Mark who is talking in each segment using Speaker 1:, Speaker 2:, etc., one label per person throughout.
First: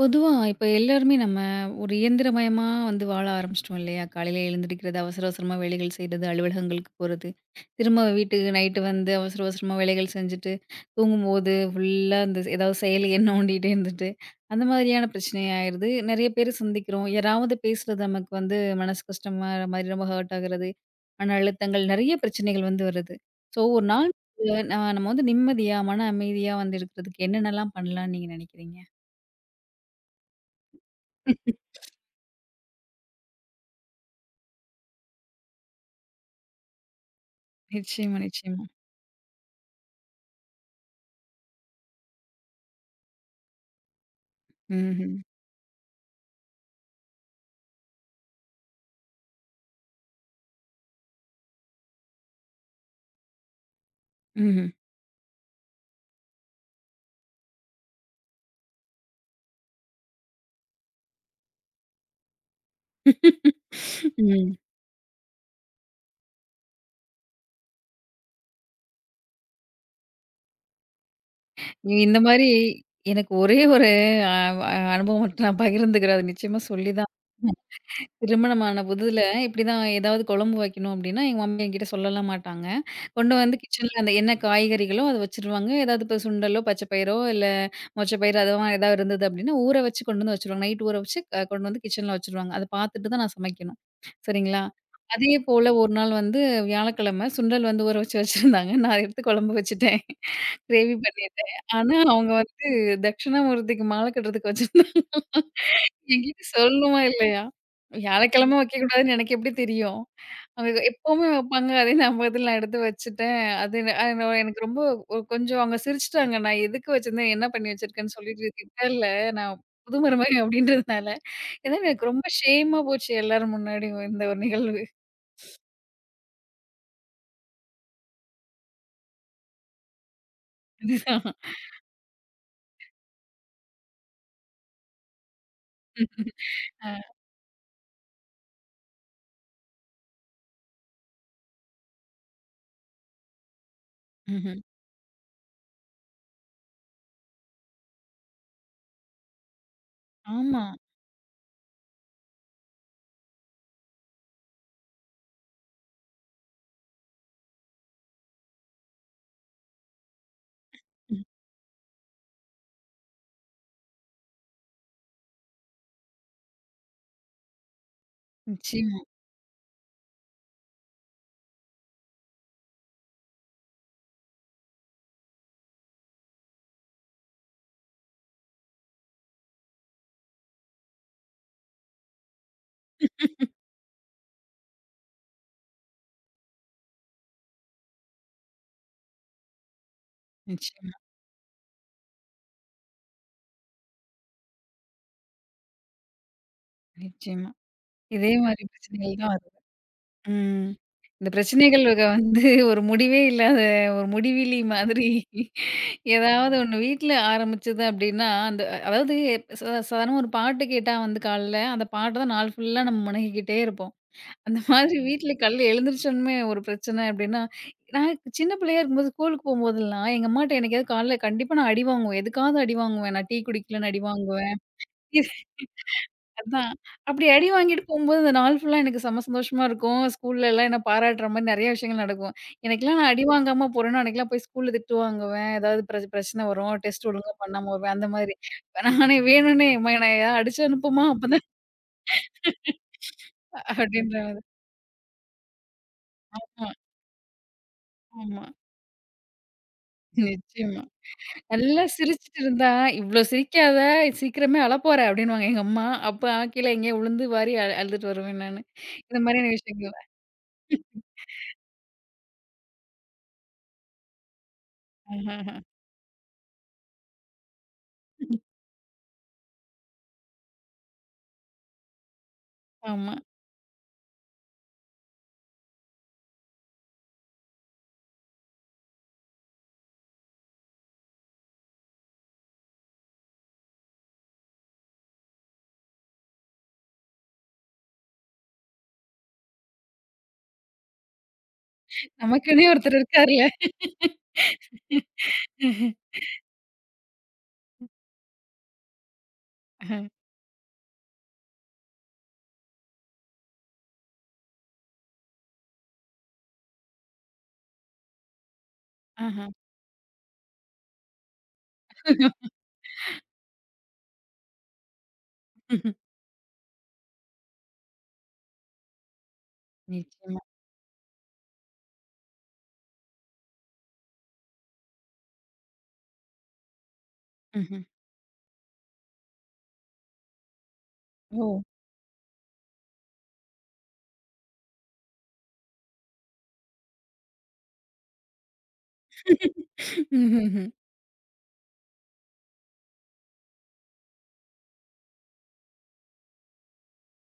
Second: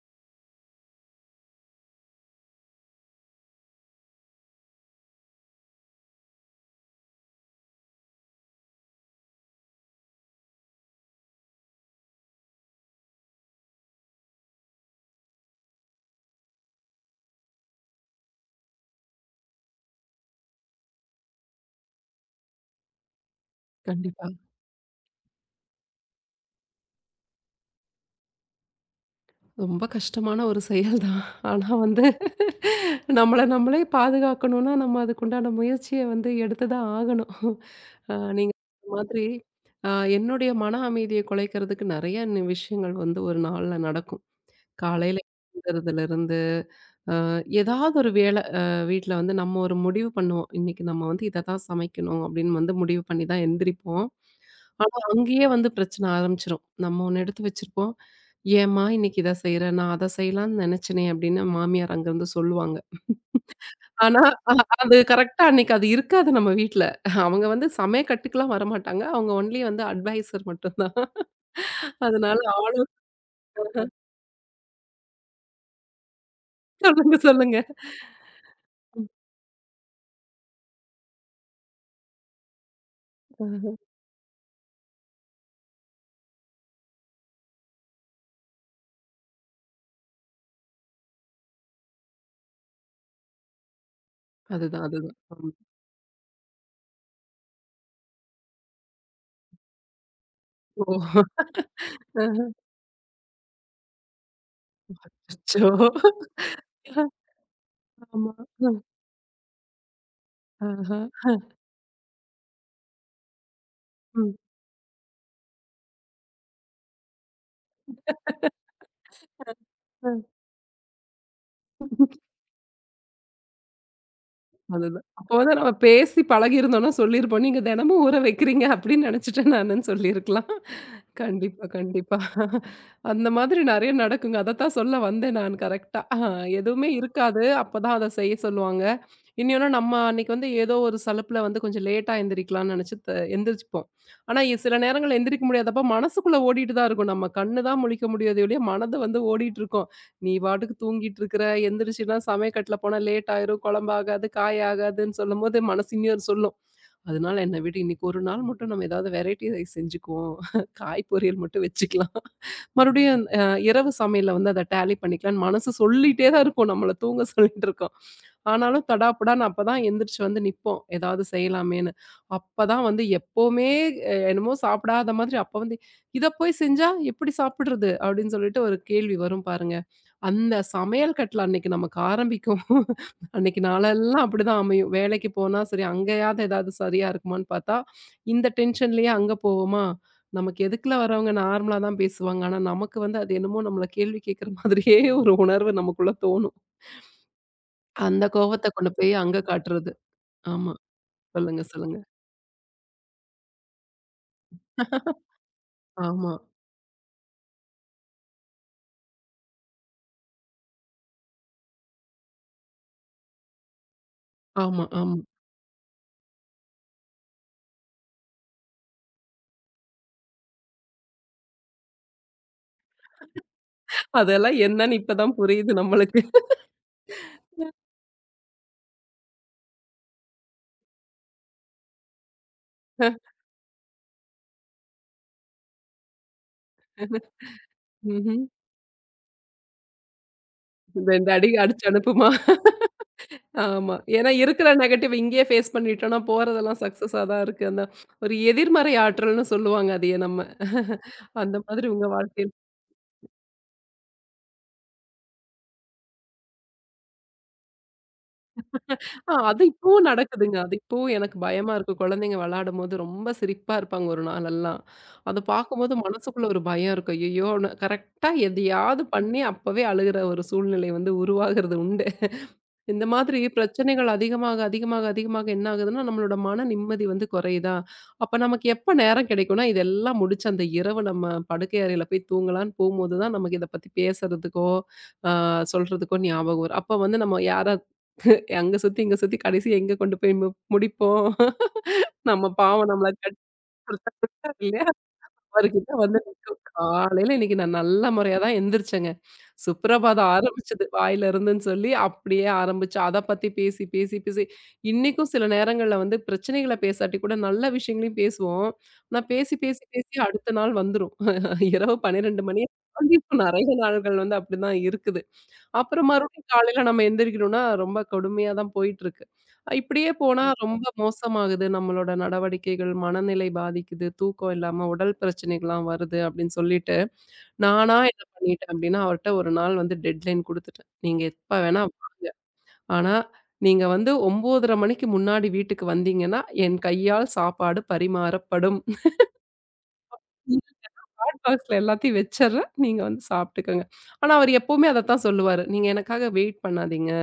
Speaker 1: பொதுவா இப்ப எல்லாருமே நம்ம ஒரு இயந்திரமயமா வந்து வாழ ஆரம்பிச்சிட்டோம் இல்லையா? காலையில எழுந்திரிக்கிறது, அவசர அவசரமா வேலைகள் செய்றது, அலுவலகங்களுக்கு போறது, திரும்ப வீட்டுக்கு நைட்டு வந்து அவசர அவசரமா வேலைகள் செஞ்சுட்டு, தூங்கும்போது ஃபுல்லா இந்த ஏதாவது செயலிய நோண்டிட்டே இருந்துட்டு, அந்த மாதிரியான பிரச்சனை ஆயிருது. நெறைய பேர் சந்திக்கிறோம். யாராவது பேசுறது நமக்கு வந்து மனசு கஷ்டமாற மாரி ரொம்ப ஹர்ட் ஆகுறது, மன அழுத்தங்கள் நெறைய பிரச்சனைகள் வந்து வருது. ஸோ ஒரு நாள்
Speaker 2: கண்டிப்பா.
Speaker 1: நம்ம வந்து நிம்மதியா, மன அமைதியா வந்து இருக்கிறதுக்கு என்னென்னலாம் பண்ணலாம்னு நீங்க நினைக்கிறீங்க?
Speaker 2: ரொம்ப கஷ்டமான ஒரு செயல் தான். ஆனா வந்து நம்மள நம்மளே பாதுகாக்கணும்னா, நம்ம அதுக்குண்டான முயற்சிய வந்து எடுத்து தான் ஆகணும்.
Speaker 1: நிச்சயமா,
Speaker 2: நீங்க
Speaker 1: நிச்சயமா.
Speaker 2: சொன்ன மாதிரி அ என்னுடைய மன அமைதிய குலைக்கிறதுக்கு நெறைய விஷயங்கள் வந்து ஒரு நாள்ல நடக்கும்.
Speaker 1: ம்ஹ்ம்.
Speaker 2: காலையில எழுந்திரிக்கிறதுலருந்து, அ ஏதாவது ஒரு வேலை வீட்ல வந்து நம்ம ஒரு முடிவு பண்ணுவோம். இன்னைக்கு நம்ம வந்து இத தான் சமைக்கணும் அப்படின்னு வந்து முடிவு பண்ணி தான் எந்திரிப்போம்.
Speaker 1: ம்ஹ்ம்.
Speaker 2: ஆனா, அங்கேயே வந்து பிரச்சனை ஆரம்பிச்சுரும். நம்ம ஒண்ணு எடுத்து வச்சிருப்போம். "ஏம்மா இன்னைக்கு இத செய்ற? நான் அத செய்யலாம்னு நெனச்சேனே" அப்படின்னு மாமியார் அங்கருந்து சொல்லுவாங்க. ஆனா, அ
Speaker 1: ம்.
Speaker 2: அது கரெக்ட்டா அன்னைக்கு அது இருக்காது நம்ம வீட்ல. அவங்க வந்து சமய கட்டுக்குலாம் வரமாட்டாங்க. அவங்க ஒன்லி வந்து அட்வைசர் மட்டும் தான்.
Speaker 1: இந்த
Speaker 2: அதனால
Speaker 1: மாரி
Speaker 2: ஆலோசனை
Speaker 1: எனக்கு ஒரே ஒரு அ அனுபவம் மட்டும் நான் பகிர்ந்துக்கிறேன். அது நிச்சயமா சொல்லி தான்.
Speaker 2: சொல்லுங்க, சொல்லுங்க.
Speaker 1: திருமணமான புதுல இப்படிதான் ஏதாவது குழம்பு வைக்கணும் அப்படின்னா, எங்க மம்மி என்கிட்ட சொல்லலாம் மாட்டாங்க. கொண்டு வந்து
Speaker 2: ஆஹா.
Speaker 1: கிச்சன்ல அந்த என்ன காய்கறிகளோ அத வச்சுருவாங்க. ஏதாவது இப்ப சுண்டலோ, பச்சை பயிரோ, இல்ல மொச்சை பயிறு அதுவா ஏதாவது இருந்தது அப்படின்னா, ஊற வச்சு கொண்டு வந்து வச்சுருவாங்க. நைட் ஊற வச்சு கொண்டு வந்து கிச்சன்ல வச்சுருவாங்க. அத பார்த்துட்டு தான் நான் சமைக்கணும். சரிங்களா?
Speaker 2: அதுதான், அதுதான்.
Speaker 1: அதே
Speaker 2: ஆமா.
Speaker 1: போல ஒரு நாள் வந்து வியாழக்கிழமை சுண்டல் வந்து ஊற வச்சு வச்சிருந்தாங்க. நான் எடுத்து குழம்பு வச்சுட்டேன். கிரேவி
Speaker 2: ஓ!
Speaker 1: பண்ணிட்டேன். ஆனா, அவங்க வந்து தட்சிணாமூர்த்திக்கு மாலை கட்டுறதுக்கு வச்சிருந்தாங்க.
Speaker 2: அச்சச்சோ!
Speaker 1: என்கிட்ட சொல்லணுமா இல்லையா?
Speaker 2: ஆமா.
Speaker 1: வியாழக்கிழமை
Speaker 2: ம்.
Speaker 1: வைக்கக்கூடாதுன்னு எனக்கு எப்படி தெரியும்? அவங்க
Speaker 2: ஆஹா.
Speaker 1: எப்பவுமே வைப்பாங்க. அதே ஞாபகத்துல நான் எடுத்து வச்சுட்டேன். அது எனக்கு ரொம்ப ஒரு கொஞ்சம் அவங்க சிரிச்சுட்டாங்க. நான் எதுக்கு வச்சிருந்தேன்? என்ன பண்ணி வச்சிருக்கேன்னு சொல்லிட்டு திட்டல. நான் புது மருமக அப்படின்றதுனால. ஏன்னா எனக்கு
Speaker 2: ம்.
Speaker 1: ரொம்ப ஷேமா போச்சு எல்லாரும் முன்னாடியும் இந்த ஒரு நிகழ்வு.
Speaker 2: அதுதான். அப்போ வந்து நம்ம பேசி பழகியிருந்தோம்னா சொல்லியிருப்போம். "நீங்க தினமும் ஊற வைக்கிறீங்க அப்படின்னு நினைச்சுட்டேன் நானுன்னு" சொல்லியிருக்கலாம்.
Speaker 1: அதுதான்.
Speaker 2: கண்டிப்பா, கண்டிப்பா. அந்த மாதிரி நெறைய நடக்குங்க. அதத்தான் சொல்ல வந்தேன் நான் கரெக்ட்டா. எதுவுமே
Speaker 1: அ.
Speaker 2: இருக்காது. அப்பதான் அத செய்ய சொல்லுவாங்க. இன்னொன்னு நம்ம அன்னைக்கு வந்து ஏதோ ஒரு சலுப்புல வந்து கொஞ்சம் லேட்டா எந்திரிக்கலாம்ன்னு நெனைச்சு எந்திரிச்சுப்போம். ஆனா
Speaker 1: ம்ஹ்ம்.
Speaker 2: சில நேரங்கள்ல எந்திரிக்க முடியாதப்ப மனசுக்குள்ள ஓடிட்டு தான் இருக்கும். நம்ம கண்ணு தான் முழிக்க முடியாதே ஒழிய மனது வந்து ஓடிட்டு இருக்கும். நீ
Speaker 1: ஆமா.
Speaker 2: பாட்டுக்கு தூங்கிட்டு இருக்கிற, எந்திரிச்சுன்னா சமயக்கட்டுல போனா லேட் ஆயிரும், குழம்பு ஆகாது, காய் ஆகாதுன்னு சொல்லும்போது மனசு இன்னொரு சொல்லும். அதனால என்ன விடு இன்னைக்கு ஒரு நாள் மட்டும் நம்ம ஏதாவது வெரைட்டி ரைஸ் செஞ்சுக்குவோம். காய்
Speaker 1: ம்.
Speaker 2: பொரியல் மட்டும் வச்சுக்கலாம். மறுபடியும் இரவு சமையல்ல வந்து அத டேலி பண்ணிக்கலான்னு மனசு சொல்லிட்டே தான் இருக்கும். நம்மள தூங்க சொல்லிட்டு இருக்கும். ஆனாலும்
Speaker 1: நிச்சயமா.
Speaker 2: தடாபுடான்னு அப்பதான் எந்திரிச்சு வந்து நிப்போம். ஏதாவது செய்யலாமேன்னு. அப்பதான் வந்து எப்பவுமே என்னமோ சாப்பிடாத மாதிரி அப்ப வந்து இத போய் செஞ்சா எப்படி சாப்பிடுறது? அப்படின்னு சொல்லிட்டு ஒரு கேள்வி வரும் பாருங்க. அந்த சமையல் கட்டுல அன்னைக்கு நமக்கு ஆரம்பிக்கும். அன்னைக்கு நாளெல்லாம் அப்படிதான் அமையும். வேலைக்கு போனா சரி அங்கேயாவது ஏதாவது சரியா இருக்குமான்னு பார்த்தா, இந்த டென்ஷன்லயே அங்க போவோமா, நமக்கு எதுக்குல
Speaker 1: நிச்சயமா,
Speaker 2: வரவங்க நார்மலா தான் பேசுவாங்க. ஆனா நமக்கு வந்து அது என்னமோ நம்மள கேள்வி கேட்கிற மாதிரியே ஒரு உணர்வு நமக்குள்ள தோணும்.
Speaker 1: நிச்சயமா.
Speaker 2: அந்த
Speaker 1: இதே மாரி
Speaker 2: கோவத்த கொண்டு போய்
Speaker 1: பிரச்சனைகள் தான்.
Speaker 2: அங்க காட்டுறது.
Speaker 1: ம்.
Speaker 2: ஆமா.
Speaker 1: இந்த
Speaker 2: சொல்லுங்க, சொல்லுங்க.
Speaker 1: பிரச்சனைகளுக்கு வந்து ஒரு முடிவே இல்லாத ஒரு முடிவிலி மாதிரி
Speaker 2: ஆமா,
Speaker 1: ஏதாவது ஒண்ணு வீட்ல ஆரம்பிச்சது அப்டின்னா, அந்த, அதாவது, சாதாரணமா ஒரு பாட்டு கேட்டா வந்து காலைல, அந்த பாட்ட தான் நாள் ஃபுல்லா நம்ம முனகிக்கிட்டே இருப்போம். அந்த
Speaker 2: ஆமா,
Speaker 1: மாதிரி
Speaker 2: ஆமா.
Speaker 1: வீட்ல காலைல எழுந்திரிச்சோனமே ஒரு பிரச்சன அப்டின்னா, நான் சின்ன பிள்ளையா இருக்கும்போது ஸ்கூலுக்கு போம்போதெல்லாம், எங்க அம்மாட்ட என்னைக்காவது காலைல கண்டிப்பா நான் அடி வாங்குவேன். எதுக்காவது அடி வாங்குவேன். நான் டீ குடிக்கலன்னு அடி
Speaker 2: அதெல்லாம்
Speaker 1: வாங்குவேன்.
Speaker 2: என்னன்னு இப்ப தான் புரியுது நம்மளுக்கு.
Speaker 1: அதான். அப்படி அடி வாங்கிட்டு போம்போது, அந்த நாள் ஃபுல்லா எனக்கு செம்ம சந்தோஷமா இருக்கும். ஸ்கூல்லலாம் என்ன பாராட்டுற மாரி நெறைய விஷயங்கள் நடக்கும். எனக்கெல்லாம் நான் அடி வாங்காம போறேன்னா, அன்னைக்கெல்லாம் போய் ஸ்கூல்ல திட்டு வாங்குவேன். ஏதாவது பிரச்சனை வரும். டெஸ்ட் ஒழுங்கா பண்ணாம வருவேன். அந்த மாதிரி.
Speaker 2: ம்ஹ்ம்.
Speaker 1: நானே வேணும்னே "எம்மா என்னை ஏதாவது அடிச்சு அனுப்புமா
Speaker 2: 2
Speaker 1: அப்பதான்"
Speaker 2: அடி அடிச்சு அனுப்புமா? ஆமா.
Speaker 1: அப்படின்ற
Speaker 2: ஏன்னா
Speaker 1: மாதிரி.
Speaker 2: இருக்கிற நெகட்டிவ் இங்கேயே ஃபேஸ் பண்ணிட்டோம்னா,
Speaker 1: ஆமா,
Speaker 2: போறதெல்லாம் சக்சஸா தான் இருக்கு. அந்த ஒரு
Speaker 1: ஆமா.
Speaker 2: எதிர்மறை ஆற்றல்னு சொல்லுவாங்க அதையே நம்ம.
Speaker 1: நிச்சயமா.
Speaker 2: அந்த
Speaker 1: நல்லா
Speaker 2: மாதிரி உங்க
Speaker 1: சிரிச்சுட்டு
Speaker 2: வாழ்க்கையில்
Speaker 1: இருந்தா, "இவ்ளோ சிரிக்காத! சீக்கிரமே அழப்போற" அப்படின்னுவாங்க எங்க அம்மா. அப்ப கீழ எங்கேயோ விழுந்து வாரி அழுதுட்டு வருவேன் நானு. இந்த மாதிரியான
Speaker 2: அது
Speaker 1: விஷயங்கள்.
Speaker 2: இப்பவும் நடக்குதுங்க. அது இப்பவும் எனக்கு பயமா இருக்கு. குழந்தைங்க விளையாடும்போது ரொம்ப சிரிப்பா இருப்பாங்க ஒரு நாளெல்லாம். அத
Speaker 1: ஆஹா.
Speaker 2: பார்க்கும்போது மனசுக்குள்ள ஒரு பயம் இருக்கும். ஐயய்யோன்னு கரெக்ட்டா எதையாவது பண்ணி அப்பவே அழுகுற ஒரு சூழ்நிலை வந்து உருவாகுறது உண்டு. இந்த
Speaker 1: ஆமா.
Speaker 2: மாதிரி பிரச்சனைகள் அதிகமாக, அதிகமாக, அதிகமாக என்ன ஆகுதுன்னா, நம்மளோட மன நிம்மதி வந்து குறையுதா? அப்ப நமக்கு எப்ப நேரம் கிடைக்கும்னா, இதெல்லாம் முடிச்சு அந்த இரவு நம்ம படுக்கை அறையில போய் தூங்கலான்னு போம்போது தான் நமக்கு இத பத்தி பேசுறதுக்கோ, அ சொல்றதுக்கோ ஞாபகம் வரும். அப்ப வந்து நம்ம யாரா அங்க சுத்தி, இங்க சுத்தி கடைசியா எங்க கொண்டு போய் முடிப்போம்? நம்ம
Speaker 1: நமக்குன்னே
Speaker 2: பாவம்
Speaker 1: ஒருத்தர்
Speaker 2: நம்மள
Speaker 1: இருக்கார்ல.
Speaker 2: கட்டுப்படுத்த அவர்கிட்ட வந்து நிக்கும். காலையில இன்னைக்கு நான் நல்ல முறையா தான் எந்திரிச்சேங்க. சுப்ரபாதம் ஆரம்பிச்சது வாயில இருந்துன்னு சொல்லி, அப்படியே ஆரம்பிச்சு அத பத்தி பேசி, பேசி, பேசி இன்னைக்கும் சில நேரங்கள்ல வந்து பிரச்சனைகள பேசாட்டி கூட நல்ல விஷயங்களையும் பேசுவோம். ஆனா
Speaker 1: ஆஹா.
Speaker 2: பேசி, பேசி, பேசி அடுத்த நாள் வந்துரும். இரவு 12 மணிய தாண்டி இப்ப நெறைய நாள்கள் வந்து அப்படிதான் இருக்குது. அப்புறம் மறுபடியும் காலையில நம்ம எந்திரிக்கணும்னா, ரொம்ப கொடுமையா தான் போயிட்டுருக்கு. இப்படியே
Speaker 1: நிச்சயமா.
Speaker 2: போனா ம். ரொம்ப மோசமாகுது. நம்மளோட நடவடிக்கைகள், மனநிலை பாதிக்குது, தூக்கம் இல்லாம உடல் பிரச்சனைகள்லாம் வருது அப்படின்னு சொல்லிட்டு,
Speaker 1: ம்ஹ்ம்.
Speaker 2: நானா என்ன பண்ணிட்டேன் அப்படின்னா, அவர்ட்ட ஒரு நாள் வந்து டெட்லைன் குடுத்துட்டேன். நீங்க எப்ப
Speaker 1: ஓ!
Speaker 2: வேணா வாங்க. ஆனா, நீங்க வந்து 9:30 மணிக்கு முன்னாடி வீட்டுக்கு வந்தீங்கன்னா, என் கையால் சாப்பாடு பரிமாறப்படும். நீங்க
Speaker 1: ம்ஹ்ஹ்ம்.
Speaker 2: ஹாட் பாக்ஸ்ல எல்லாத்தையும் வச்சர்றேன். நீங்க வந்து சாப்பிட்டுக்கங்க. ஆனா, அவர் எப்பவுமே அதத்தான் சொல்லுவாரு. நீங்க எனக்காக வெயிட் பண்ணாதீங்க.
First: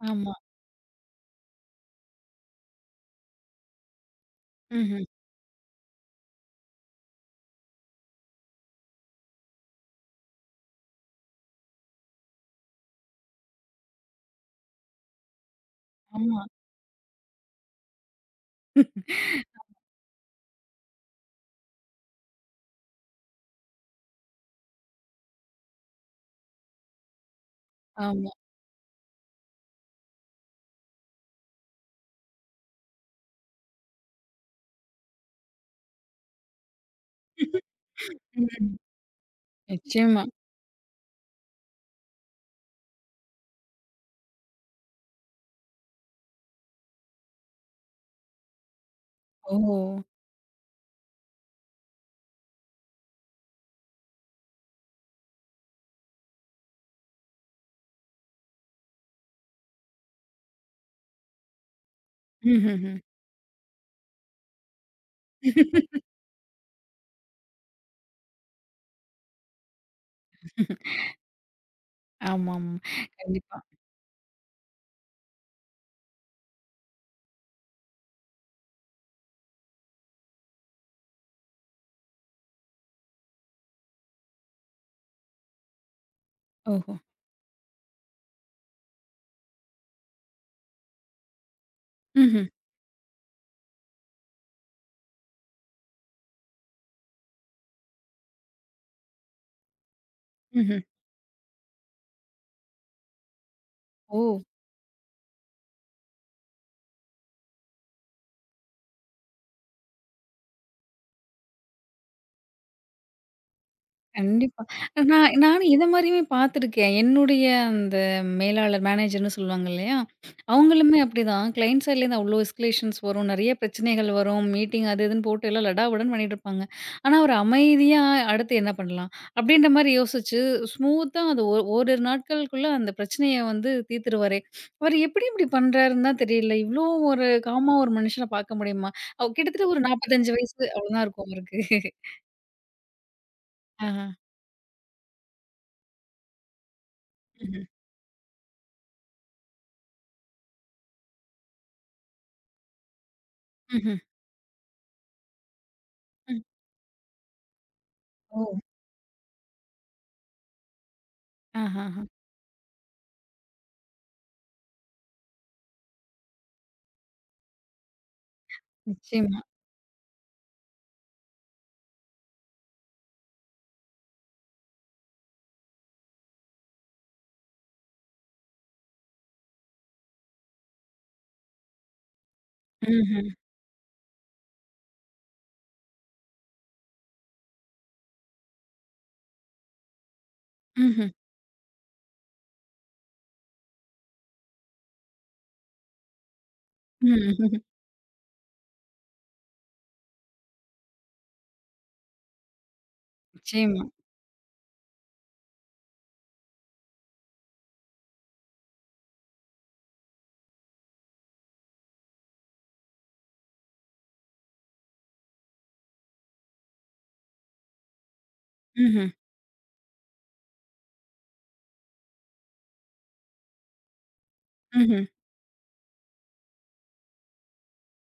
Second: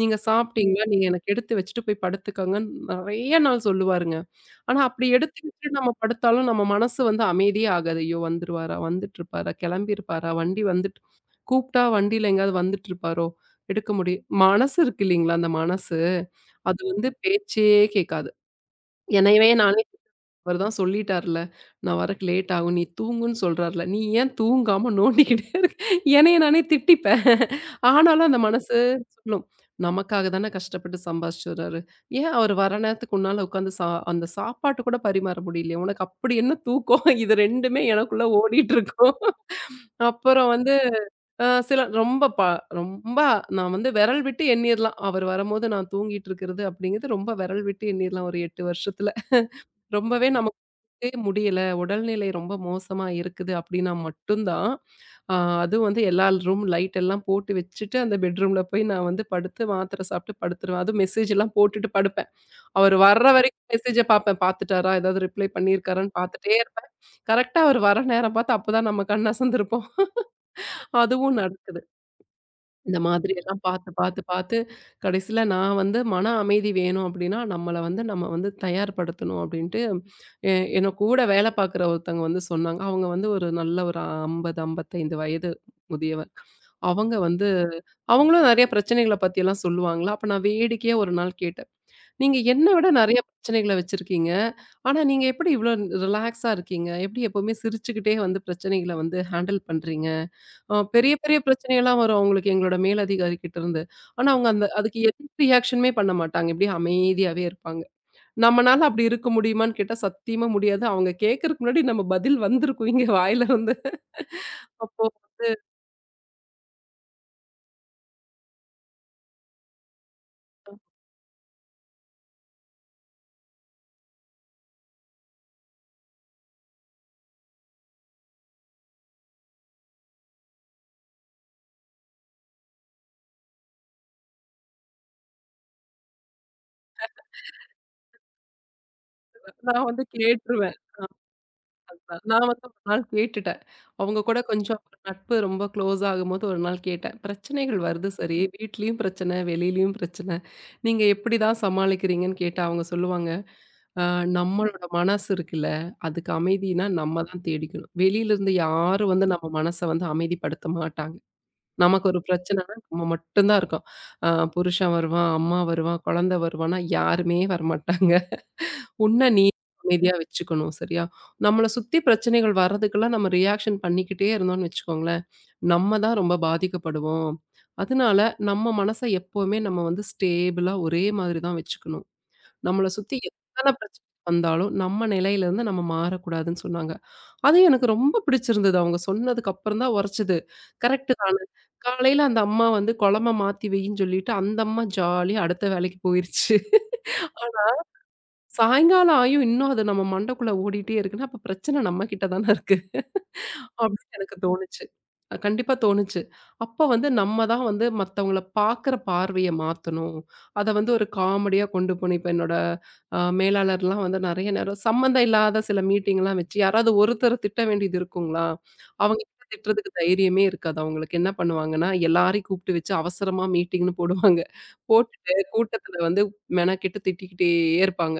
Speaker 2: நீங்க
Speaker 1: ஆமா.
Speaker 2: சாப்பிட்டீங்களா? நீங்க எனக்கு எடுத்து வச்சுட்டு போய் படுத்துக்கங்கன்னு நெறைய நாள் சொல்லுவாருங்க. ஆனா
Speaker 1: ம்ஹ்ம்.
Speaker 2: அப்படி எடுத்து வச்சுட்டு நம்ம படுத்தாலும் நம்ம மனசு வந்து அமைதியே ஆகாது. ஐயோ! வந்துருவாரா? வந்துட்டுருப்பாரா? கெளம்பிருப்பாரா? வண்டி வந்துட்டு கூப்ட்டா வண்டியில எங்கேயாவது வந்துட்டுருப்பாரோ? எடுக்க முடியும் மனசு இருக்கு இல்லீங்களா? அந்த மனசு
Speaker 1: ஆமா,
Speaker 2: அது வந்து பேச்சே கேட்காது. என்னயவே நானே அவர் தான் சொல்லிட்டார்ல. நான் வரக்கு லேட் ஆகும். நீ தூங்குன்னு சொல்றார்ல. நீ ஏன் தூங்காம நோண்டிக்கிட்டே இருக்க? என்னைய நானே திட்டிப்பேன். ஆனாலும்
Speaker 1: ஆமா.
Speaker 2: அந்த மனசு சொல்லும். நமக்காக தானே கஷ்டப்பட்டு சம்பாரிச்சுட்டு வராரு. ஏன் அவர் வர நேரத்துக்கு உன்னால உட்காந்து அந்த சாப்பாட்டு கூட பரிமாற முடியலையே? உனக்கு அப்படி என்ன தூக்கம்? இது 2மே எனக்குள்ள
Speaker 1: ம்.
Speaker 2: ஓடிட்டு இருக்கும்.
Speaker 1: நிச்சயமா.
Speaker 2: அப்புறம் வந்து சில ரொம்ப நான் வந்து விரல் விட்டு எண்ணிறலாம். அவர் வரும்போது நான் தூங்கிட்டு இருக்கிறது அப்படிங்கிறது ரொம்ப விரல் விட்டு எண்ணிறலாம் ஒரு 8 வருஷத்துல.
Speaker 1: ஓ!
Speaker 2: ரொம்பவே நமக்கு முடியல. உடல்நிலை ரொம்ப மோசமா இருக்குது அப்படின்னா மட்டும் தான், அ அதுவும் வந்து எல்லா ரூம் லைட் எல்லாம் போட்டு வச்சுட்டு, அந்த பெட்ரூம்ல போய் நான் வந்து படுத்து மாத்திரை சாப்பிட்டு படுத்துருவேன். அதுவும் மெசேஜ் எல்லாம் போட்டுட்டு படுப்பேன்.
Speaker 1: ம்ஹ்ஹ்ம்.
Speaker 2: அவரு வர்ற வரைக்கும் மெசேஜ பார்ப்பேன். பார்த்துட்டாரா? ஏதாவது ரிப்ளை பண்ணியிருக்காரான்னு பார்த்துட்டே இருப்பேன். கரெக்ட்டா அவர் வர நேரம் பார்த்து அப்பதான் நம்ம கண் அசந்திருப்போம். அதுவும் நடக்குது.
Speaker 1: ஆமாமா.
Speaker 2: இந்த மாதிரி
Speaker 1: கண்டிப்பா.
Speaker 2: எல்லாம் பார்த்து, பார்த்து, பார்த்து கடைசியில நான் வந்து மன அமைதி வேணும் அப்படின்னா, நம்மள வந்து நம்ம வந்து தயார்படுத்தணும் அப்படின்ட்டு, எ என்ன கூட வேலை பார்க்குற ஒருத்தவங்க வந்து சொன்னாங்க. அவங்க வந்து ஒரு நல்ல ஒரு 50, 55 வயது முதியவர்.
Speaker 1: ஓஹோ!
Speaker 2: அவங்க வந்து அவங்களும் நெறைய பிரச்சனைகள பத்தியெல்லாம் சொல்லுவாங்களா, அப்ப நான் வேடிக்கையா ஒரு நாள் கேட்டேன். "நீங்க
Speaker 1: ம்ஹ்ம்.
Speaker 2: என்ன விட நெறைய பிரச்சனைகள வச்சிருக்கீங்க. ஆனா நீங்க எப்படி இவ்வளோ ரிலாக்ஸா இருக்கீங்க? எப்படி எப்பவுமே சிரிச்சுக்கிட்டே வந்து பிரச்சனைகள வந்து ஹேண்டில் பண்றீங்க?"
Speaker 1: ம்ஹ்ம்.
Speaker 2: பெரிய பெரிய பிரச்சனையெல்லாம் வரும் அவங்களுக்கு எங்களோட மேலதிகாரி கிட்ட இருந்து.
Speaker 1: ஓ!
Speaker 2: ஆனா அவங்க அந்த அதுக்கு எந்த ரியாக்ஷனுமே பண்ண மாட்டாங்க. இப்படியே அமைதியாவே இருப்பாங்க. நம்மனால அப்படி இருக்க முடியுமான்னு கேட்டா சத்தியமா முடியாது. அவங்க கேட்கறக்கு முன்னாடி நம்ம பதில் வந்திருக்கும் இங்க வாயில இருந்து.
Speaker 1: கண்டிப்பா.
Speaker 2: அப்போ
Speaker 1: நானும் இத மாரியுமே பார்த்துருக்கேன். என்னுடைய அந்த மேலாளர், மேனேஜர்ன்னு சொல்லுவாங்க இல்லையா? அவங்களுமே அப்படிதான். கிளையன்ட் சைட்லேருந்து அவ்ளோ எஸ்கலேஷன்ஸ் வரும். நெறைய பிரச்சனைகள் வரும். மீட்டிங் அது இதுன்னு போட்டு எல்லாம் லடாவுடன்னு பண்ணிட்டுருப்பாங்க. ஆனா, ஒரு அமைதியா அடுத்து என்ன பண்ணலாம்? அப்படின்ற மாரி யோசிச்சு, ஸ்மூத்தா அது ஓரிரு நாட்களுக்குள்ள அந்த பிரச்சனைய வந்து தீர்த்துருவாரே! அவரு எப்படி இப்படி பண்றாருன்னு தான் தெரியல. இவ்ளோ ஒரு காமா ஒரு மனுஷன பார்க்க முடியுமா? அவ் கிட்டத்தட்ட ஒரு
Speaker 2: நான் வந்து
Speaker 1: 45 வயசு
Speaker 2: கேட்டுருவேன்.
Speaker 1: அவ்வளோதான் இருக்கும் அவருக்கு.
Speaker 2: நான் நான் வந்து ஒரு நாள் கேட்டுட்டேன்.
Speaker 1: ஆஹா.
Speaker 2: அவங்க கூட கொஞ்சம் நட்பு ரொம்ப க்ளோஸ் ஆகும்போது ஒரு நாள் கேட்டேன்.
Speaker 1: ம்ஹ்ம்.
Speaker 2: பிரச்சனைகள் வருது சரி, வீட்லயும் பிரச்சனை, வெளியிலயும் பிரச்சனை. நீங்க எப்படி தான் சமாளிக்கிறீங்கன்னு கேட்டா அவங்க சொல்லுவாங்க.
Speaker 1: ம்ஹ்ம்.
Speaker 2: ஆ நம்மளோட மனசு இருக்குல்ல, அதுக்கு
Speaker 1: ம்.
Speaker 2: அமைதினா நம்ம தான் தேடிக்கணும்.
Speaker 1: ஓ!
Speaker 2: வெளியிலருந்து யாரும் வந்து நம்ம மனச வந்து அமைதிப்படுத்த மாட்டாங்க.
Speaker 1: ஆஹஹ.
Speaker 2: நமக்கு ஒரு பிரச்சனைனா நம்ம மட்டும் தான் இருக்கோம். ஆ புருஷன் வருவான், அம்மா வருவா, குழந்தை வருவான்னா யாருமே வரமாட்டாங்க. உன்ன
Speaker 1: நிச்சயமா.
Speaker 2: நீ அமைதியா வச்சுக்கணும் சரியா? நம்மள சுத்தி பிரச்சனைகள் வர்றதுக்கெல்லாம் நம்ம ரியாக்ஷன் பண்ணிக்கிட்டே இருந்தோம்னு வச்சுக்கோங்களேன், நம்ம தான் ரொம்ப பாதிக்கப்படுவோம். அதனால நம்ம மனச எப்பவுமே நம்ம வந்து ஸ்டேபிளா ஒரே மாதிரி தான் வச்சுக்கணும். நம்மள சுத்தி
Speaker 1: ம்ஹ்ம்.
Speaker 2: எத்தன பிரச்சனை வந்தாலும், நம்ம நிலையிலருந்து நம்ம மாறக்கூடாதுன்னு சொன்னாங்க. அது எனக்கு ரொம்ப பிடிச்சிருந்தது. அவங்க சொன்னதுக்கு அப்புறம் தான் உரைச்சது.
Speaker 1: ம்ஹ்ம்.
Speaker 2: கரெக்ட் தானே. காலையில அந்த அம்மா வந்து குழம்ப மாத்தி வையின்னு சொல்லிட்டு, அந்த அம்மா ஜாலியா அடுத்த வேலைக்கு போயிருச்சு.
Speaker 1: ம்.
Speaker 2: சாயங்காலம் ஆயும் இன்னும் அது நம்ம மண்டைக்குள்ள ஓடிட்டே இருக்குன்னா, அப்ப பிரச்சனை நம்ம கிட்ட தானே இருக்கு.
Speaker 1: நிச்சயமா.
Speaker 2: அப்படின்னு எனக்கு தோணுச்சு. கண்டிப்பா தோணுச்சு. அப்ப வந்து நம்ம தான் வந்து மத்தவங்கள பார்க்குற பார்வைய மாத்தணும். அத வந்து ஒரு காமெடியா கொண்டு போணும். இப்ப என்னோட மேலாளர்லாம் வந்து நெறைய நேரம் சம்மந்தம் இல்லாத சில மீட்டிங்லாம் வச்சு யாராவது ஒருத்தர திட்ட வேண்டியது இருக்குங்களா?
Speaker 1: ம்ஹ்ம்.
Speaker 2: அவங்க கிட்ட திட்டுறதுக்கு தைரியமே இருக்காது. அவங்களுக்கு என்ன பண்ணுவாங்கன்னா, எல்லாரையும் கூப்பிட்டு வச்சு அவசரமா மீட்டிங்ன்னு போடுவாங்க.
Speaker 1: ம்ஹ்ம்.
Speaker 2: போட்டுட்டு கூட்டத்துல வந்து மெனக்கெட்டு திட்டிக்கிட்டே இருப்பாங்க.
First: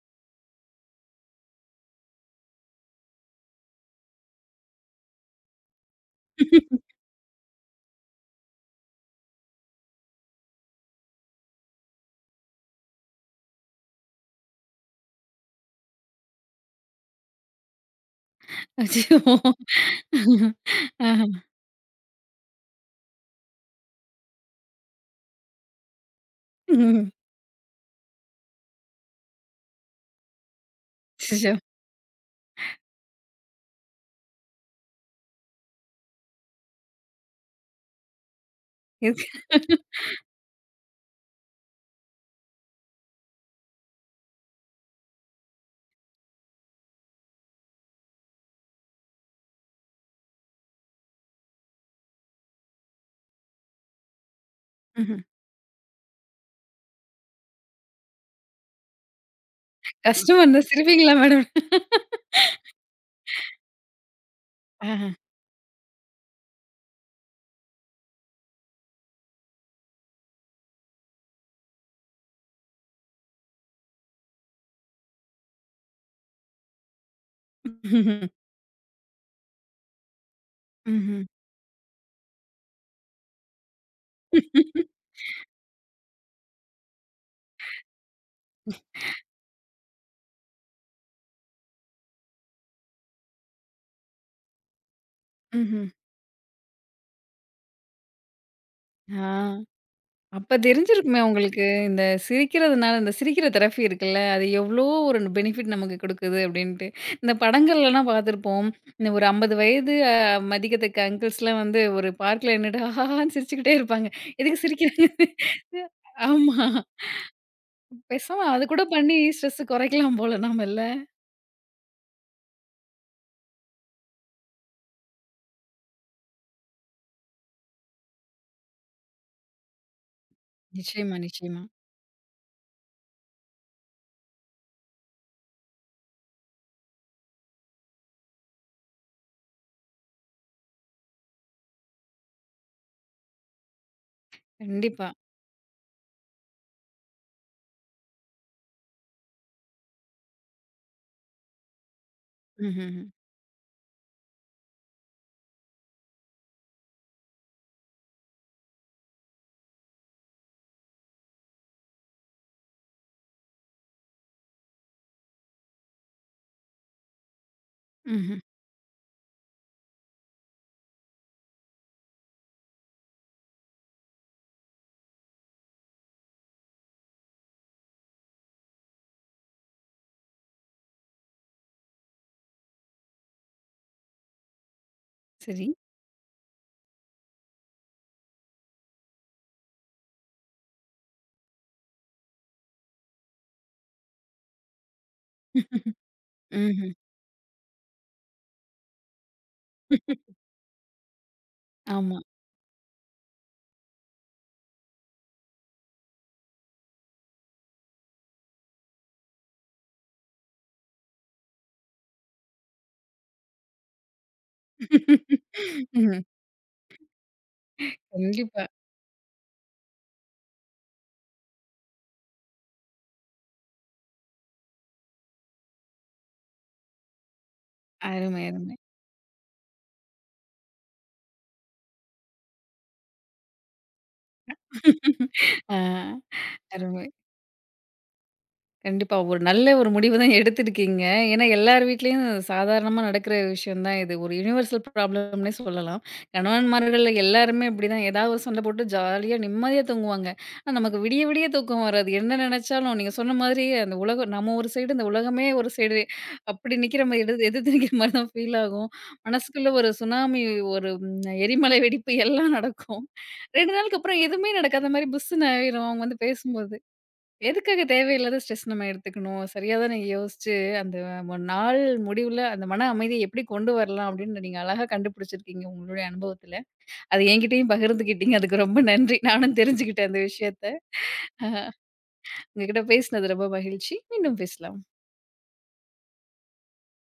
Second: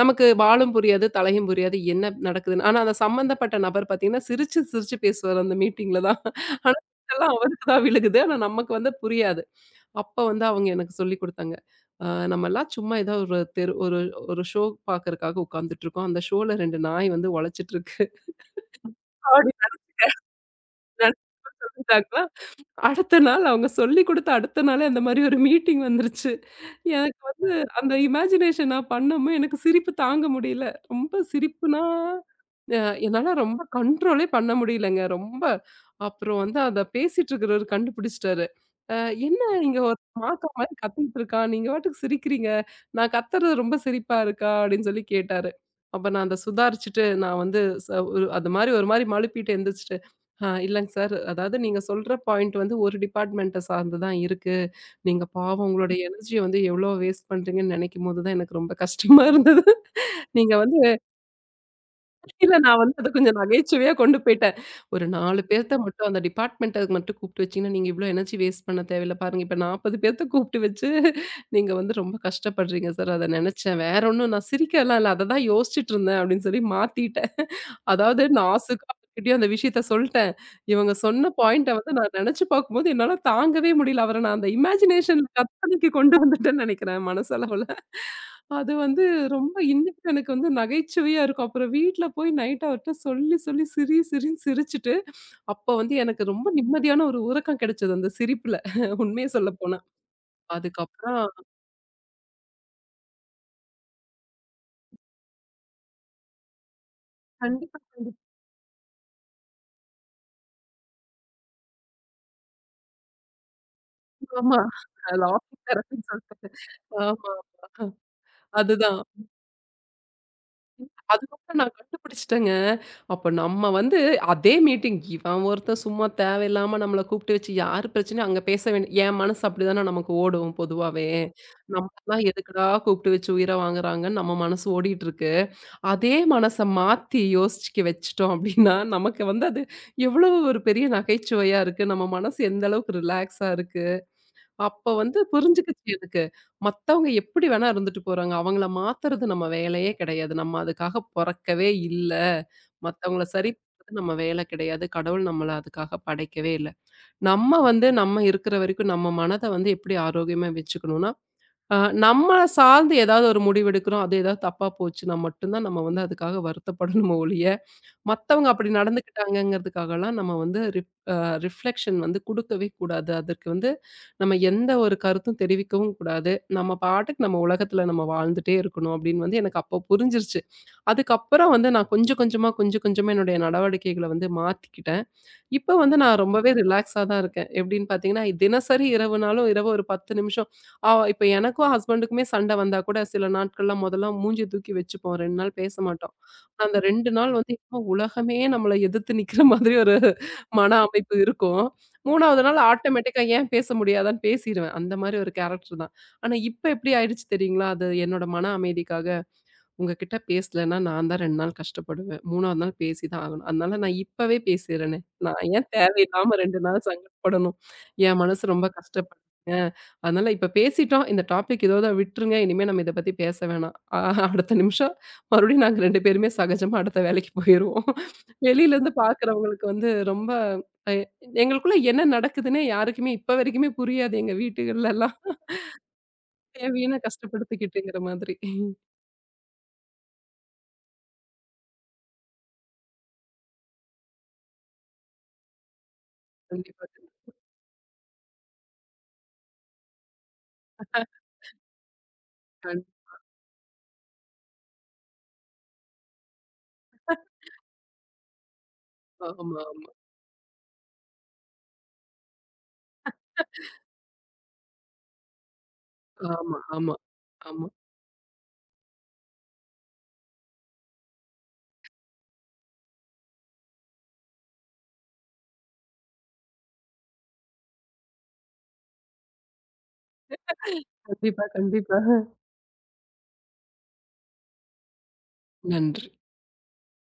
Speaker 2: நமக்கு வாலும் புரியாது, தலையும் புரியாது. என்ன நடக்குதுன்னு. ஆனா அந்த சம்மந்தப்பட்ட நபர் பார்த்தீங்கன்னா, சிரிச்சு சிரிச்சு பேசுவாரு அந்த மீட்டிங்ல தான். ஆனா சிரிப்பெல்லாம் அவருக்கு தான் விழுகுது. ஆனா நமக்கு வந்து புரியாது. அப்ப வந்து அவங்க எனக்கு சொல்லிக் குடுத்தாங்க. அ நம்மலாம் சும்மா ஏதோ ஒரு தெரு ஒரு ஒரு ஷோ பார்க்கறக்காக உட்கார்ந்துட்டுருக்கோம். அந்த ஷோல 2 நாய் வந்து ஒலச்சிட்டுருக்கு.
Speaker 1: அச்சோ! ஆஹா.
Speaker 2: அப்டி அடுத்த நாள் அவங்க சொல்லிக் குடுத்த அடுத்த நாளே அந்த மாரி ஒரு மீட்டிங் வந்துருச்சு.
Speaker 1: ம்.
Speaker 2: எனக்கு வந்து அந்த இமேஜினேஷன் நான் பண்ணமோ எனக்கு சிரிப்பு தாங்க முடியல. ரொம்ப
Speaker 1: அச்சச்சோ!
Speaker 2: சிரிப்புனா, அ என்னால ரொம்ப கண்ட்ரோலே பண்ண முடியலங்க. ரொம்ப அப்புறம் வந்து அத பேசிட்டு இருக்கிறவரு கண்டுபிடிச்சுட்டாரு. "அ
Speaker 1: இதுக்கு
Speaker 2: என்ன இங்க ஒரு மாக்கா மாரி கத்திட்டு இருக்கா? நீங்க பாட்டுக்கு சிரிக்கிறீங்க. நான் கத்துறது ரொம்ப சிரிப்பா இருக்கா?" அப்படின்னு சொல்லி கேட்டாரு. அப்ப நான் அத சுதாரிச்சுட்டு நான் வந்து ஒரு அது மாரி ஒரு மாரி மழுப்பிட்டு எந்திரிச்சுட்டு இல்லங்க சார். அதாவது நீங்க சொல்ற பாயிண்ட் வந்து ஒரு டிபார்ட்மெண்ட்ட சார்ந்து தான் இருக்கு.
Speaker 1: ம்ஹ்ம்.
Speaker 2: நீங்க பாவம் உங்களுடைய எனர்ஜிய வந்து எவ்ளோ வேஸ்ட் பண்றீங்கன்னு நெனைக்கும்போது தான் எனக்கு ரொம்ப கஷ்டமா இருந்தது.
Speaker 1: கஷ்டமா
Speaker 2: நீங்க
Speaker 1: இருந்தா
Speaker 2: வந்து
Speaker 1: சிரிப்பீங்களா மேடம்?
Speaker 2: இல்ல நான் வந்து அத கொஞ்சம் நகைச்சுவையா கொண்டு போயிட்டேன். ஒரு
Speaker 1: ஆஹ.
Speaker 2: 4 பேர்த்த மட்டும் அந்த டிபார்ட்மென்ட்டக்கு மட்டும் கூப்பிட்டு வச்சீங்கன்னா, நீங்க இவ்ளோ எனர்ஜி வேஸ்ட் பண்ண தேவையில்ல பாருங்க. இப்ப 40 பேர்த்த கூப்பிட்டு வச்சு நீங்க வந்து ரொம்ப கஷ்டப்படுறீங்க சார். அத நினைச்சேன். வேற ஒண்ணும் நான் சிரிக்கலாம் இல்ல. அத தான் யோசிச்சுட்டு இருந்தேன் அப்படின்னு சொல்லி மாத்திட்டேன். அதாவது
Speaker 1: ம்ஹ்ம்.
Speaker 2: நாசூக்கா அவர்கிட்டயும் அந்த விஷயத்த சொல்ட்டேன். இவங்க
Speaker 1: ம்ஹ்ம்.
Speaker 2: சொன்ன பாயிண்ட்ட வந்து நான் நினைச்சு பார்க்கும்போது என்னால தாங்கவே முடியல. அவர நான் அந்த இமேஜினேஷன் கற்பனைக்கு கொண்டு வந்துட்டேன்னு நினைக்கிறேன் மனசளவுல. அது வந்து ரொம்ப இன்னைக்கு எனக்கு வந்து நகைச்சுவையா இருக்கும். அப்புறம் வீட்ல போய் நைட் அவர்ட்ட சொல்லி, சொல்லி சிரி சிரின்னு சிரிச்சுட்டு, அப்ப
Speaker 1: ம்ஹ்ம்.
Speaker 2: வந்து எனக்கு ரொம்ப நிம்மதியான ஒரு உறக்கம் கிடைச்சது அந்த சிரிப்புல.
Speaker 1: ஆ.
Speaker 2: உண்மைய சொல்லப்போனா.
Speaker 1: அப்ப தெரிஞ்சிருக்குமே
Speaker 2: அதுக்கப்புறம்
Speaker 1: உங்களுக்கு, இந்த சிரிக்கிறதுனால இந்த சிரிக்கிற தெரபி இருக்குல்ல, அது எவ்ளோ ஒரு பெனிஃபிட் நமக்கு குடுக்குது அப்டின்ட்டு. இந்த
Speaker 2: கண்டிப்பா,
Speaker 1: படங்கள்லலாம்
Speaker 2: கண்டிப்பா.
Speaker 1: பார்த்துருப்போம். இந்த ஒரு 50 வயது மதிக்கத்தக்க அங்கிள்ஸ்லாம் வந்து ஒரு பார்க்ல நின்னுட்டு ஹாஹான்னு சிரிச்சுக்கிட்டே இருப்பாங்க.
Speaker 2: ஆமா.
Speaker 1: எதுக்கு சிரிக்கிறாங்க?
Speaker 2: லாஃபிங் தெரபின்னு சொல்லிட்டு.
Speaker 1: ஆமா.
Speaker 2: ஆமா.
Speaker 1: பேசாம அது கூட
Speaker 2: அதுதான்.
Speaker 1: பண்ணி ஸ்ட்ரெஸ்ஸ குறைக்கலாம் போல நாமல்ல.
Speaker 2: அதுக்கப்புறம் நான் கண்டுபிடிச்சுட்டேங்க. அப்ப நம்ம வந்து அதே மீட்டிங் இவன் ஒருத்தன் சும்மா தேவையில்லாம நம்மள கூப்பிட்டு வச்சு யாரு பிரச்சனையும் அங்க பேச வேண்டிய என் மனசு அப்படிதானே நமக்கு ஓடும் பொதுவாவே.
Speaker 1: நிச்சயமா, நிச்சயமா.
Speaker 2: நம்மலாம் எதுக்குடா கூப்பிட்டு வச்சு உயிர வாங்குறாங்கன்னு நம்ம மனசு ஓடிட்டு இருக்கு. அதே மனச மாத்தி யோசிச்சுக்க வச்சுட்டோம் அப்படின்னா, நமக்கு வந்து அது எவ்வளவு ஒரு பெரிய நகைச்சுவையா இருக்கு. நம்ம மனசு எந்த அளவுக்கு ரிலாக்ஸா இருக்கு. அப்ப
Speaker 1: கண்டிப்பா.
Speaker 2: வந்து புரிஞ்சுக்கிச்சு எனக்கு. மத்தவங்க எப்படி வேணா இருந்துட்டு போறாங்க. அவங்கள மாத்துறது நம்ம வேலையே கிடையாது. நம்ம அதுக்காக பொறக்கவே இல்ல.
Speaker 1: ம்ஹ்ஹ்ம்.
Speaker 2: மத்தவங்கள சரி பண்றது நம்ம வேலை கிடையாது. கடவுள் நம்மள அதுக்காக படைக்கவே இல்ல. நம்ம வந்து நம்ம இருக்கிற வரைக்கும் நம்ம மனத வந்து எப்படி ஆரோக்கியமா வச்சுக்கணும்னா, அ நம்மள சார்ந்து ஏதாவது ஒரு முடிவு எடுக்கிறோம். அது ஏதாவது தப்பா போச்சுன்னா மட்டும் தான் நம்ம வந்து அதுக்காக வருத்தப்படணுமே ஒழிய,
Speaker 1: ம்ஹ்ம்.
Speaker 2: மத்தவங்க அப்படி நடந்துக்கிட்டாங்கங்கிறதுக்காகலாம் நம்ம வந்து ரிப் அ ரிஃப்ளெக்ஷன் வந்து குடுக்கவே கூடாது. அதற்கு வந்து நம்ம எந்த ஒரு கருத்தும் தெரிவிக்கவும் கூடாது. நம்ம பாட்டுக்கு நம்ம உலகத்துல நம்ம வாழ்ந்துட்டே இருக்கணும் அப்படின்னு வந்து எனக்கு அப்போ புரிஞ்சிருச்சு. அதுக்கப்புறம் வந்து நான் கொஞ்சம் கொஞ்சமா, கொஞ்சம் கொஞ்சமா என்னுடைய நடவடிக்கைகள வந்து மாத்திக்கிட்டேன்.
Speaker 1: சரி.
Speaker 2: இப்ப வந்து நான் ரொம்பவே ரிலாக்ஸா தான் இருக்கேன். எப்படின்னு பார்த்தீங்கன்னா, தினசரி இரவுனாலும் இரவு ஒரு 10 நிமிஷம் இப்ப எனக்கும் ஹஸ்பண்டுக்குமே சண்டை வந்தா கூட சில நாட்கள்லாம் முதல்ல மூஞ்சிய தூக்கி வச்சுப்போம். 2 நாள் பேச மாட்டோம். ஆனா, அந்த
Speaker 1: ம்ஹ்ம்.
Speaker 2: 2 நாள் வந்து என்னமோ உலகமே நம்மள எதிர்த்து நிக்கிற மாதிரி ஒரு மன அமைப்பு இருக்கும்.
Speaker 1: ஆமா.
Speaker 2: 3வது நாள் ஆட்டோமேட்டிக்கா ஏன் பேச முடியாதான்னு பேசிருவேன். அந்த மாரி ஒரு கேரக்டர் தான். ஆனா இப்ப எப்படி ஆயிடுச்சு தெரியுங்களா? அது என்னோட மன அமைதிக்காக உங்ககிட்ட பேசலன்னா, நான் தான் 2 நாள் கஷ்டப்படுவேன். 3வது நாள் பேசி தான் ஆகணும். அதனால நான் இப்பவே பேசிறேனே. நான் ஏன்
Speaker 1: ம்.
Speaker 2: தேவையில்லாம 2 நாள் சங்கடப்படணும்? என் மனசு
Speaker 1: கண்டிப்பா.
Speaker 2: ரொம்ப கஷ்டப்படுதுங்க. அதனால இப்ப பேசிட்டோம். இந்த டாபிக் இதோட விட்டுருங்க. இனிமே நம்ம இத பத்தி பேச வேணாம். அடுத்த நிமிஷம் மறுபடியும் நாங்க 2 பேருமே சகஜமா அடுத்த வேலைக்கு போயிருவோம்.
Speaker 1: அருமை, அருமை.
Speaker 2: வெளியிலருந்து பார்க்குறவங்களுக்கு வந்து ரொம்ப அ எங்களுக்குள்ள என்ன நடக்குதுன்னே யாருக்குமே இப்ப வரைக்குமே புரியாது. எங்க வீட்டுகள்லலாம்.
Speaker 1: ஆ.
Speaker 2: தேவையான
Speaker 1: அருமை.
Speaker 2: கஷ்டப்படுத்திக்கிட்டுங்கிற மாதிரி.
Speaker 1: கண்டிப்பா. ஒரு நல்ல ஒரு முடிவு தான் எடுத்திருக்கீங்க. ஏன்னா, எல்லார் வீட்லயும் சாதாரணமா நடக்கிற விஷயம் தான் இது. ஒரு யுனிவர்சல் ப்ராப்ளம்னே சொல்லலாம்.
Speaker 2: கண்டிப்பா,
Speaker 1: கணவன்மார்கள் எல்லாருமே இப்படிதான் ஏதாவது ஒரு சண்டை போட்டு ஜாலியா நிம்மதியா தூங்குவாங்க. ஆனா, நமக்கு விடிய விடிய தூக்கம் வராது. என்ன
Speaker 2: கண்டிப்பா.
Speaker 1: நினைச்சாலும் நீங்க சொன்ன மாதிரி அந்த உலகம் நம்ம ஒரு சைடு, இந்த உலகமே ஒரு சைடு அப்படி நிக்கிற மாரி எதிர் எதிர்த்து நிக்கிற மாரி தான் ஃபீல் ஆகும்.
Speaker 2: ஆமா,
Speaker 1: மனசுக்குள்ள ஒரு
Speaker 2: ஆமா.
Speaker 1: சுனாமி, ஒரு ம், எரிமலை வெடிப்பு எல்லாம் நடக்கும். 2 நாளுக்கு அப்புறம் எதுவுமே நடக்காத மாரி புஸ்ன்னு ஆயிரும் அவங்க வந்து
Speaker 2: ஆமா,
Speaker 1: பேசும்போது.
Speaker 2: ஆமா, ஆமா.
Speaker 1: எதுக்காக தேவையில்லாத ஸ்ட்ரெஸ் நம்ம எடுத்துக்கணும்? சரியா தானே யோசிச்சு, அந்த நாள் முடிவுல அந்த மன அமைதிய எப்படி கொண்டு வரலாம் அப்படின்னு நீங்க அழகா கண்டுபிடிச்சிருக்கீங்க உங்களுடைய அனுபவத்துல. அது என்கிட்டயும் பகிர்ந்துக்கிட்டீங்க. அதுக்கு ரொம்ப நன்றி. நானும் தெரிஞ்சுக்கிட்டேன் அந்த விஷயத்த.
Speaker 2: கண்டிப்பா, கண்டிப்பா.
Speaker 1: உங்ககிட்ட பேசினது ரொம்ப மகிழ்ச்சி. மீண்டும் பேசலாம்.
Speaker 2: நன்றி.